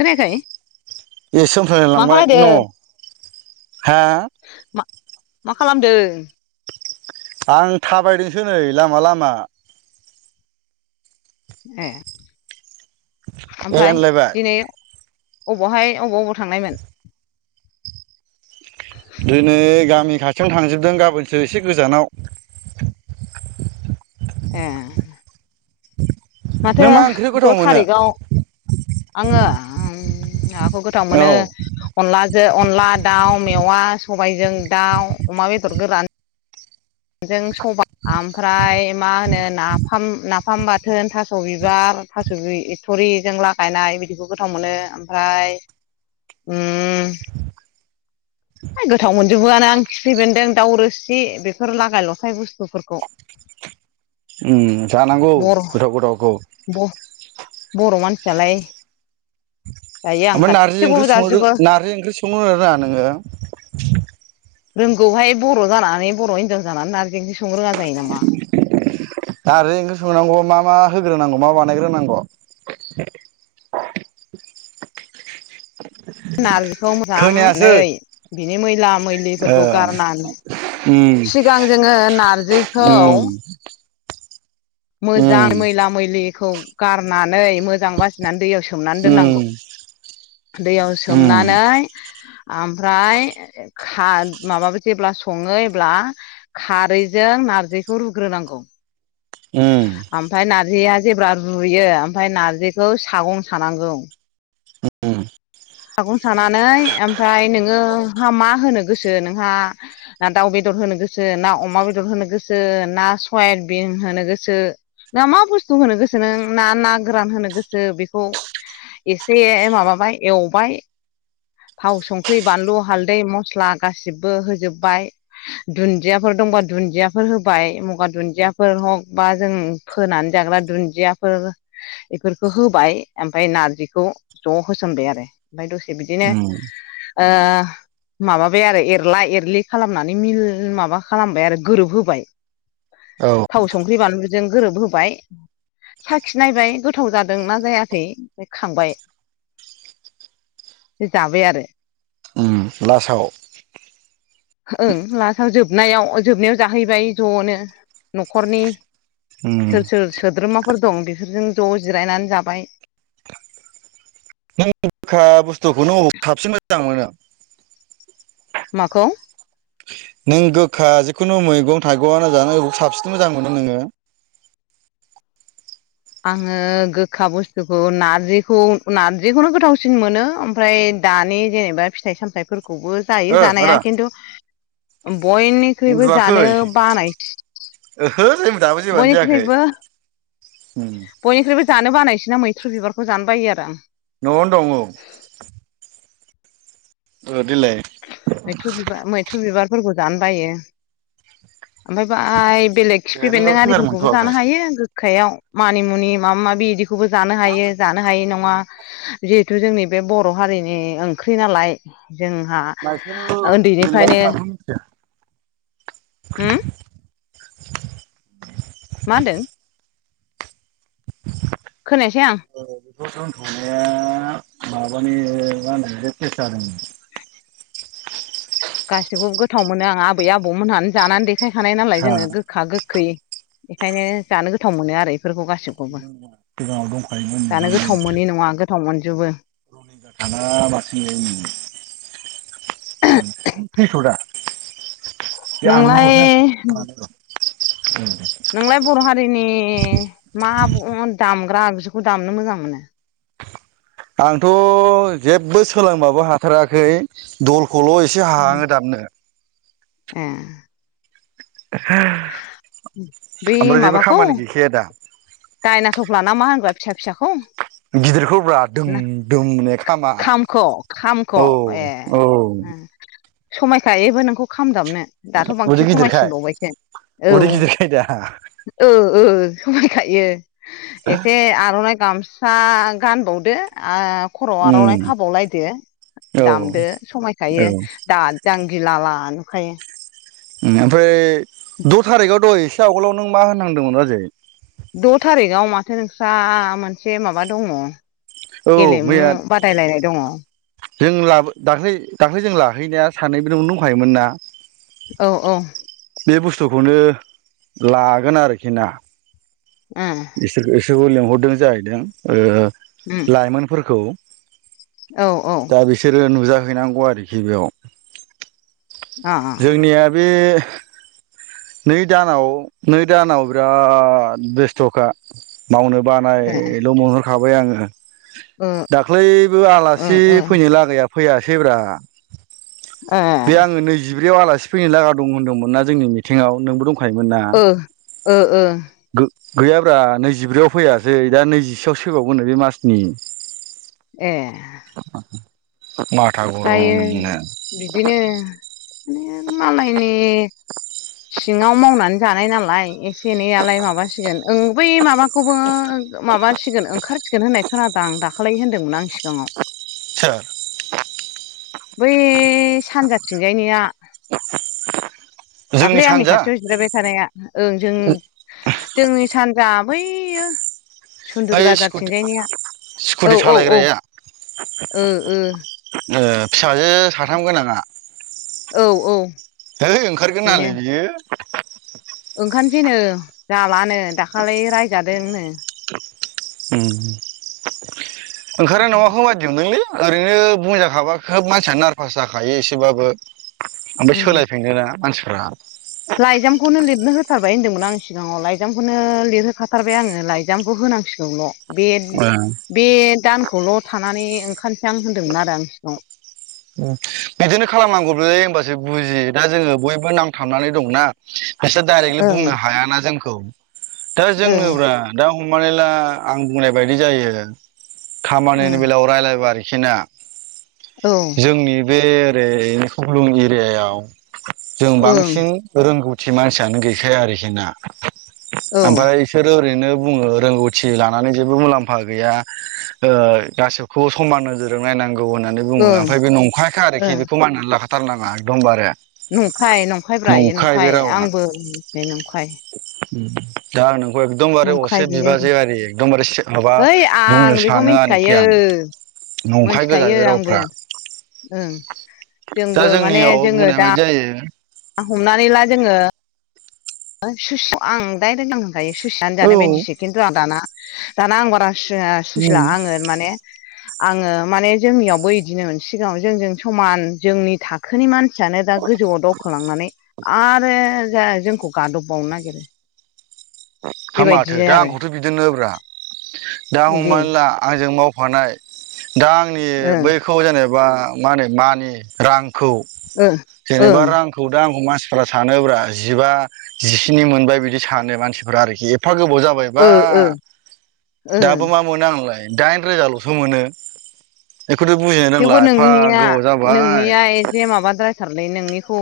खोनायाखै? एसो मा होनफलांयलांबाय न' खालायदों हा मा मा खालामदों? आं थाबायदोंसो नै लामा लामा। ए ओमफ्राय एनलायबाय दिनै अबावहाय अबाव अबाव थांनायमोन? दिनै गामि खाथियावनो थांजोबदों। गाबोनसो एसे गोजानाव। ए [inaudible] माथो नों मा ओंख्रि द' गोथाव मोनो थारिखआव आङो उम नाखौ गोथाव औ मोनो अनला जो अनला दाउ मेवा सबायजों दाउ अमा बेदर गोरान। जों सबाय आमफ्राय मा होनो नाफाम, नाफाम बाथोन थास' बिबार, थास' एथ'रिजों लागायनाय। दिनिखौबो गोथाव मोनो ओमफ्राय उम होय गोथाव मोन जोबोआनो आं खिफै बेन्दों दाउ रोसि बेफोर लागाय लखाय बुस्थुफोरखौ। उम जानांगौ बर' गोथाव गथावखौ बर' मानसियालाय दायो आं ओमफ्राय नारजि गासिखौबो ओंख्रि संनो जाजोबो नारजि ओंख्रि संनो रोङो ना नोङा नोङो। रोंगौहाय बर' जानानै बर' हिनजाव जानानै नारजि ओख्रि संनो रोङा जायो नामा। नारजि ओंख्रि संनांगौ मा मा होग्रोनांगौ मा बानायग्रोनांगौ? [inaudible] नारजिखौ मोजां नै खोनायासै बिनि मैला ओ मैलिफोरखौ गारनानै उम सिगां जोङो नारजिखौ उम मोजां उम मैला मैलिखौ गारनानै मोजां बासिनानै दैयाव सो सोमनानै दोननांगौ। उम दैयाव उम सोमनानै ओमफ्राय खा माबाबो जेब्ला सङो अब्ला खारैजों नारजिखौ रुग्रोनांगौ। उम ओमफाय नारजिया जेब्ला रुयो ओमफ्राय नार्जिखौ सागं सानांगौ। उम सागं सानानै ओमफाय नोङो हा मा होनो गोसो नोंहा दाउ बेदर बो होनो गोसो ना अमा बेदर होनो गोसो ना सयबिन होनो गोसो ना मा बुस्तु होनो गोसो नों ना ना गोरान होनो गोसो बेखौ एसे माबाबाय एवबाय। थाव संख्रि बानलु हालदै मस्ला गासिबो होजोब्बाय दुन्दियाफोर दं दंबा दुन्दियाफोर होबाय मगा दुन्दियाफोर हग बा जों फोनानै जाग्रा दुन्दियाफोर ओ इफोरखो होबाय ओमफाय नारजिखौ ज' होसनबाय आरो। ओमफाय दसे बिदिनो उम ओ माबाबाय आरो एरला एरलि खालामनानै मिल माबा खालामबाय आरो गोरोबहोबाय। औ थाव संख्रि बानलुजों गोरोब होबाय। साखि नायबाय गोथाव जादोंना जायाखै ओ खांबाय। [inaudible] ओ जाबाय आरो। लासाव। ओं लासाव जोबनायाव-जोबनायाव जाहैबाय ज'नो न'खरनि उम सोर-सोर सोद्रोमा फोर दं बेफोरजों ज' जिरायनानै जाबाय। नों गोखा बुस्थुखौनो [unintelligible] माखौ नों गोखा जिखुनु मैगं [unintelligible] जानो अब साबसिन मोजां मोनो नोङो। आङो गोखा बुस्थुखौ नारजिखौ नारजिखौनो गोथावसिन मोनो ओमफ्राय दानि जेनेबा फिथाइ सामथाइफोरखौबो जायो आदा जानाया किन्तु ओम बयनिख्रुइबो उन्दुवाखै जानो बानायस ओहो जों दाबो जेबेआनो जायाखै। उम बयनिख्रुइबो जानो बानायसिना मैथ्रु बिबारखौ जानो बायो आरो आं। न'आवनो दङ औ। ओ देलाय मैथ्रु बिबार-मैथ्रु बिबारफोरखौ जानो बायो। ओमफाय बाय बेलेग खिफि बेन्दों नोंनाबो खोनानो आरिफोरखौबो मोनथ'वाखै जानो हायो गो खायाव मानि मुनि माव माबि इदिखौबो जानो हायो जानो हायि नङा [unintelligible] जिहेथु जोंनि बे बर' हारिनि ओंख्रि नालाय जोंहा नाइखेल जेनेबा नों ओन्दैनिफ्रायनो माखौ मिथिया होम [unintelligible] मा होनदों खोनायासै आं। खौ दोनथ'नाया माबानि मानो [unintelligible] [inaudible] गासिबो गोथाव मोनो आं आबै आबौ मोनहानो जानानै देखायखानाय नालाय जोंनो गोखा गोखै। इखायनो जानो गोथाव मोनो आरो। फोरखौ गासिबखौबो सिगाङाव दंखायोमोन जानो नोंथांनि गोथाव मोनि नङा गोथाव मोनजोबो। [unintelligible] नोंलाय [unintelligible] नोंलाय बर' हारिनि मा ब दामग्रा आगजुखौ दामनो मोजां मोनो। आंथ' जेब्बो सोलोंबाबो हाथाराखै दल खल' एसे हाहाङो दामनो। ए। ओह ओमफ्राय जेबो खामानि गैखाया दा। दायनाथफ्ला ना मा होनग्रा फिसा फिसाखौ। गिदिरखौ ब्रा दों ना दोम ने खामा खामखौ औ औ। ओ समायखायोबो नोंखौ खाम दामनो। दाथ' उदै बांसिन गिदिरखाय समायसिनबावबायसो औ उदै गिदिरखाय दा ओ ओ समाय खायो एसे आर'नाइ गामसा गानबावदो आ खर' उम आर'नाइ खाबावलायदो औ दामदो औ समायखायो दा जांगिला ला नुखायो। ओमफ्राय द थारिखआव दहाय एसे आवगोलाव नों मा होनहांदोंमोन बाजै द थारिखआव माथो नोंस्रा मोनसे माबा दंङ? औ मैया औ जों लाबो दाख्लै दाख्लै जों लाहैनाया सानैबो नोंबो दंखायोमोन ना? औ औ बे बुस्थुखौनो लागोन आरोखि ना। उम बिसोर बिसोरखौ लिंहरदों जाहैदों उम लाइमोनफोरखौ औ औ दा बिसोरो नुजाहैनांगौ आरोखि बेयाव अ जोंनिया बे नै दानाव नै दानाव बिराद बेस्थ'खा मावनो बानायल मोनहरखाबाय आंङो ओ दाख्लैबो ओ आलासि ओ फैनो लागाया फैयासैब्रा। ए बे आंङो नैजिब्रैयाव आलासि फैनो लागा दं होनदोंमोन ना जोंनि मिथिंआव नोंबो दंखायोमोन ना? ओ ओ गो गैयाब्रा नैजिब्रैयाव फैयासै दा नैजिसेआव फैबावगोन नो बे मासनि। ए माथा जायो गरमनो बिदिनो मालायनि सिङाव मावनानै जानाय नालाय एसे एनैआलाय माबासिगोन ओं बै माबाखौबो माबासिगोन ओंखारसिगोन होननाय खोनादों आं दाखाै होनदोंमोन आं सिगाङाव सोर? बै सानजाथिंजायनिया जोंनि दाख्लै आंनि सानजा खाथियाव जिरायबाय थानाया ओं जों जोंनि सानजा बैयो सुन्दुरि ओइ स्कुटि बाजारथिंजायनिया औ स्कुटि औ औ। सालायग्राया ओ ओ ओ फिसाजो साथाम गोनांङा? औ औ है ओंखारगोन नालै बियो। ओंखार सैनो जालानो दाखालि रायजादोंनो। ओंखारनाय नङाखौ बायदि मोनदोंलै। ओरैनो बुंजाखाबा खोब मानसिया नारभास जाखायो एसेबाबो। ओमफ्राय उम सोलायफिनोना मानसिफ्रा लाइजामखौनो लिरनो होथारबाय होन्दोंमोन आं सिगाङाव लाइजामखौनो लिरहोखाथारबाय आंङो लाइजामखौ हो होनांसिगौल बे बे दानखौल थानानै ओंखारनोसै आं होनदोंमोन आरो आं सिगाङाव। बिदिनो खालामनांगौ बोलै होनबासो सो बुजियो दा जोंङो बयबो नांथाबनानै दंना बिसोर डाइरेक्टलि बुंनो हायाना जों खौ दा ओं जोंनोब्रा दा हमनानै ला आं बुंनाय बायदि जायो खामानिनि बेलायाव रायलायबा आरोखिना। ओं जोंनि बे ओरै खख्लुं एरियायाव जों औ ओं बांसिन रोंगौथि मानसियानो गैखाया आरोखिना। औ ओमफ्राय बिसोरो ओरैनो बुङो रोंगौथि लानानै जेबो मुलाम्फा गैया गासिखौबो समान नोजोरजों नायनांगौ गौ नौ होननानै बुङो ओं ओमफ्राय बे नंखायाखा आरोखि ओं बेखौ माननानै लाखाथारनाङा एखदम बारे नंखाय नंखाय ब्रा इयो नंखाय रावा आंबो [inaudible] नंखाय। दा नों एखदमबारे असे नंखाय बेयो बिबाजै आरि एखदमबारे माबा ओइ बुंनो आं बेखौ सानो आनोखि मिथिखायो आं नंखाय गोजा मोनथिखायो बे आंबो रावफ्रा ओं दा जोंबो माने जोंनियाव जोङो दा बुंनायबायदि जायो हमनानै ला जोङो सुइसि आं डाइरेक्ट आं होनखायो सुइसियानो औ जानाय बायदिसो खिन्थु आं दाना दाना आं बारा [unintelligible] उम सुइसिला [unintelligible] आङो माने आङो माने जोंनियावबो बिदिनो सिगाङाव जोंजों समान जोंनि थाखोनि मानसियानो दा गोजौआव दावखोलांनानै आरो जा जोंखौ गादब बावनो नागिरो। हा बेबायदि माथो दा आरो आंखौथ' बिदिनो ब्रा दा बिदि हमनानै ला आंजों मावफानाय दा आंनि ओं बैखौ जेने बा मा होनो मानि रांखौ ओं जेनेबा ओं रांखौ दा आं हमनां फोरा सानोब्रा जिबा जिस्नि मोनबाय बिदि सानो मानसिफोरा आरोखि एफा गोबाव जाबाय बा ओ ओ ओं दाबो मा मोनो आंलाय दाइन रोजाल'सो मोनो। बेखौथ' बुजिनो रोंला थेवबो एफा नोंनिया गोबाव जाबाय नोंनिया एसे माबाद्राय थारलै नोंनिखौ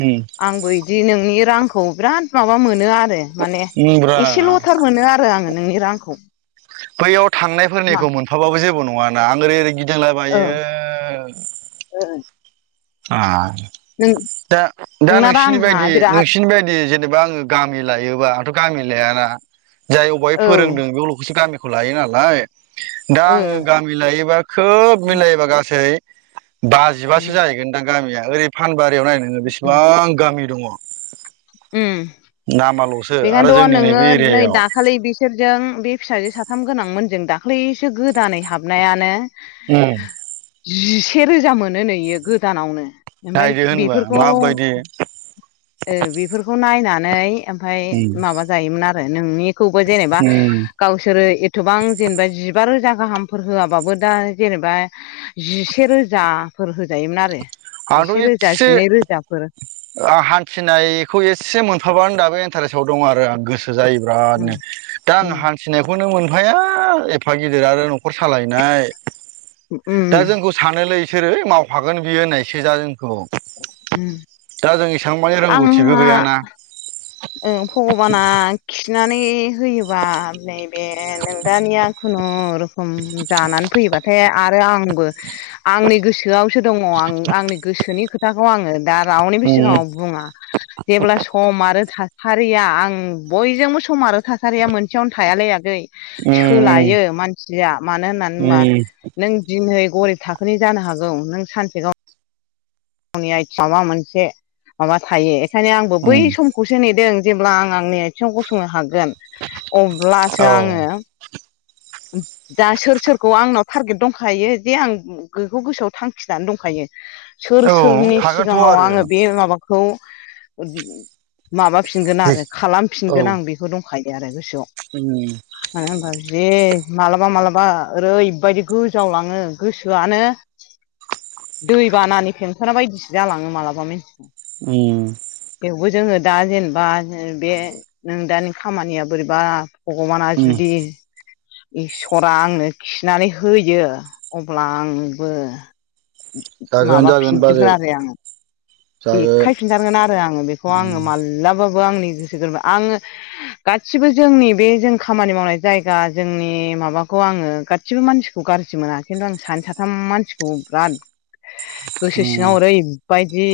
उम आंबो इदि नोंनि रांखौ बिराद माबा मोनो आरो माने उमब्रा एसेल'थार मोनो आरो आङो नोंनि रांखौ। बैयाव मा थांनायफोरनिखौ मोनफाबाबो जेबो नङा ना आं ओरै ओरै गि दिंला औ बायो आ नों दा दा नोंना नोंसिनि रांहा बायदि बिराद नोंसिनि बायदि जे नेबा आङो गामि लायोबा आंथ' गामि लायाना जाय अबेहाय औ ओ फोरोंदों बेयावल'खोसो गामि खौ लायो नालाय दा आङो गामि लायोबा खोब उम मिलायोबा गासै बाजिबासो जाहैगोन दां गामिया ओरै फानबारियाव नाय नोङो उम बेसेबां गामि दङ'। उम नामाल'स बेखायनोथ' नोङो नै दाखालै बिसोरजों बे फिसाजो साथाम गोनांमोन जों दाख्लैसो गोदानै हाबनायानो उम। जिसे रोजा मोनोनो इयो गोदानावनो ओमफ्राय नायदो होनबा बेफोरखौ माबायदि ओ बेफोरखौ नायनानै ओमफाय उम माबा जायोमोन आरो नोंनि खौ बा जेनेबा उम गावसोरो एथबां जेनबा जि बा रोजा गाहामफोर होआबाबो दा जेनेबा जिसे रोजाफोर होजायोमोन आरो जिसे रोजा आगोलनिखौसो जिनै रोजाफोर ओ हान थिनायखौ एसे मोनफाबानो दाबो इन्थारेसआव दं आरो आं गो जायो बिरादनो। उम दा आं उम हान्थिनायखौनो मोन फाया एफा गिदिर आरो न'खर सालायनाय दा उम जोंखौ सानोलै बिसोरो मावफागोन बियो होननायसो [unintelligible] जों औ उम दा जों एसां मानि रोंगौथिबो आंहा गैयाना। ओ भगबाना खिथिना नै होयोबा नैबे नोंदानिया खुनुरुखुम जानानै फैयोबा थाय आरो आंबो आंनि गोसोआवसो दङ' आं आंनि गोसोनि खोथाखौ आङो दा रावनिबो उम सिगाङाव बुङा जेब्ला सम आरो थासारिया आं बयजोंबो सम आरो थासारिया मोनसेयावनो थायालै आगै। उम सोलायो मानसिया मानो होनना [unintelligible] बा उम नों दिनै गरिब थाखोनि जानो हागौ नों सानसे गाव [unintelligible] माबा मोनसे माबा थायो बेखायनो आंबो बै उम समखौसो नेदों जेब्ला आं आंनि आथिङाव गसंनो हागोन औ अब्लासो आङो दा सोर सोरखौ आंनाव थारगेट दंखायो जे आं [unintelligible] बेखौ गोसोआव थांखिनानै दंखायो। सोर औ सोरनि हागोनथ' सिगाङाव आरो आङो बे माबाखौ माबाफिनगोन आरो औ खालामफिनगोन आं बेखौ दंखायो आरो गोसोआव। उम मानो होनबा जे मालाबा मालाबा ओरैबायदि गोजावलाङो गोसोआनो दै बानानि फेंफोना बायदिसो जालाङो मालाबा [unintelligible] उम। थेवबो जोङो दा जेनेबा बे नोंदानि खामानिया बोरैबा भगबाना उम जुदि इसरा आंनो खिनानै होयो अब्ला आंबो जागोन जागोन माबाफिनजोबगोन बाजै आरो आङो जागोन देखायफिनथारगोन आरो आङो बेखौ आङो मालाबाबो आंनि गोसो गोरबो आङो गासिबो जोंनि बे जों खामानि मावनाय जायगा जोंनि माबाखौ आङो गासिबो मानसिखौ गाज्रि मोना खिन्थु आं सानै साथाम मानसिखौ बिराद गोसो सिङाव ओरैबायदि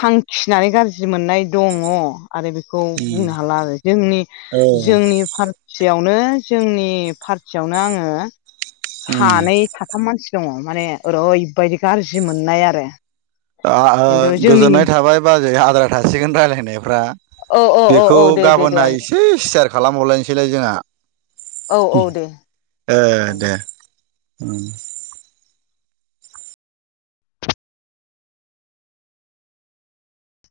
थांखिनानै गाज्रि मोननाय दङ' । आरो बेखौ बुंनो हाला आरो जोंनि औ जोंनि फार सेयावनो जोंनि पार्टियावनो आङो सानै साथाम मानसि दङ' माने ओरैबायदि गाज्रि मोननाय आरो ओ खिन्थु जोंनि गोजोननाय थाबाय बाजै आद्रा थासिगोन रायलायनायफ्रा औ औ औ बेखौ औ दे दे दे गाबोनहाय आगै एसे सियार खालामहरलायनोसैलाय जोंहा औ औ दे ओ दे उम ।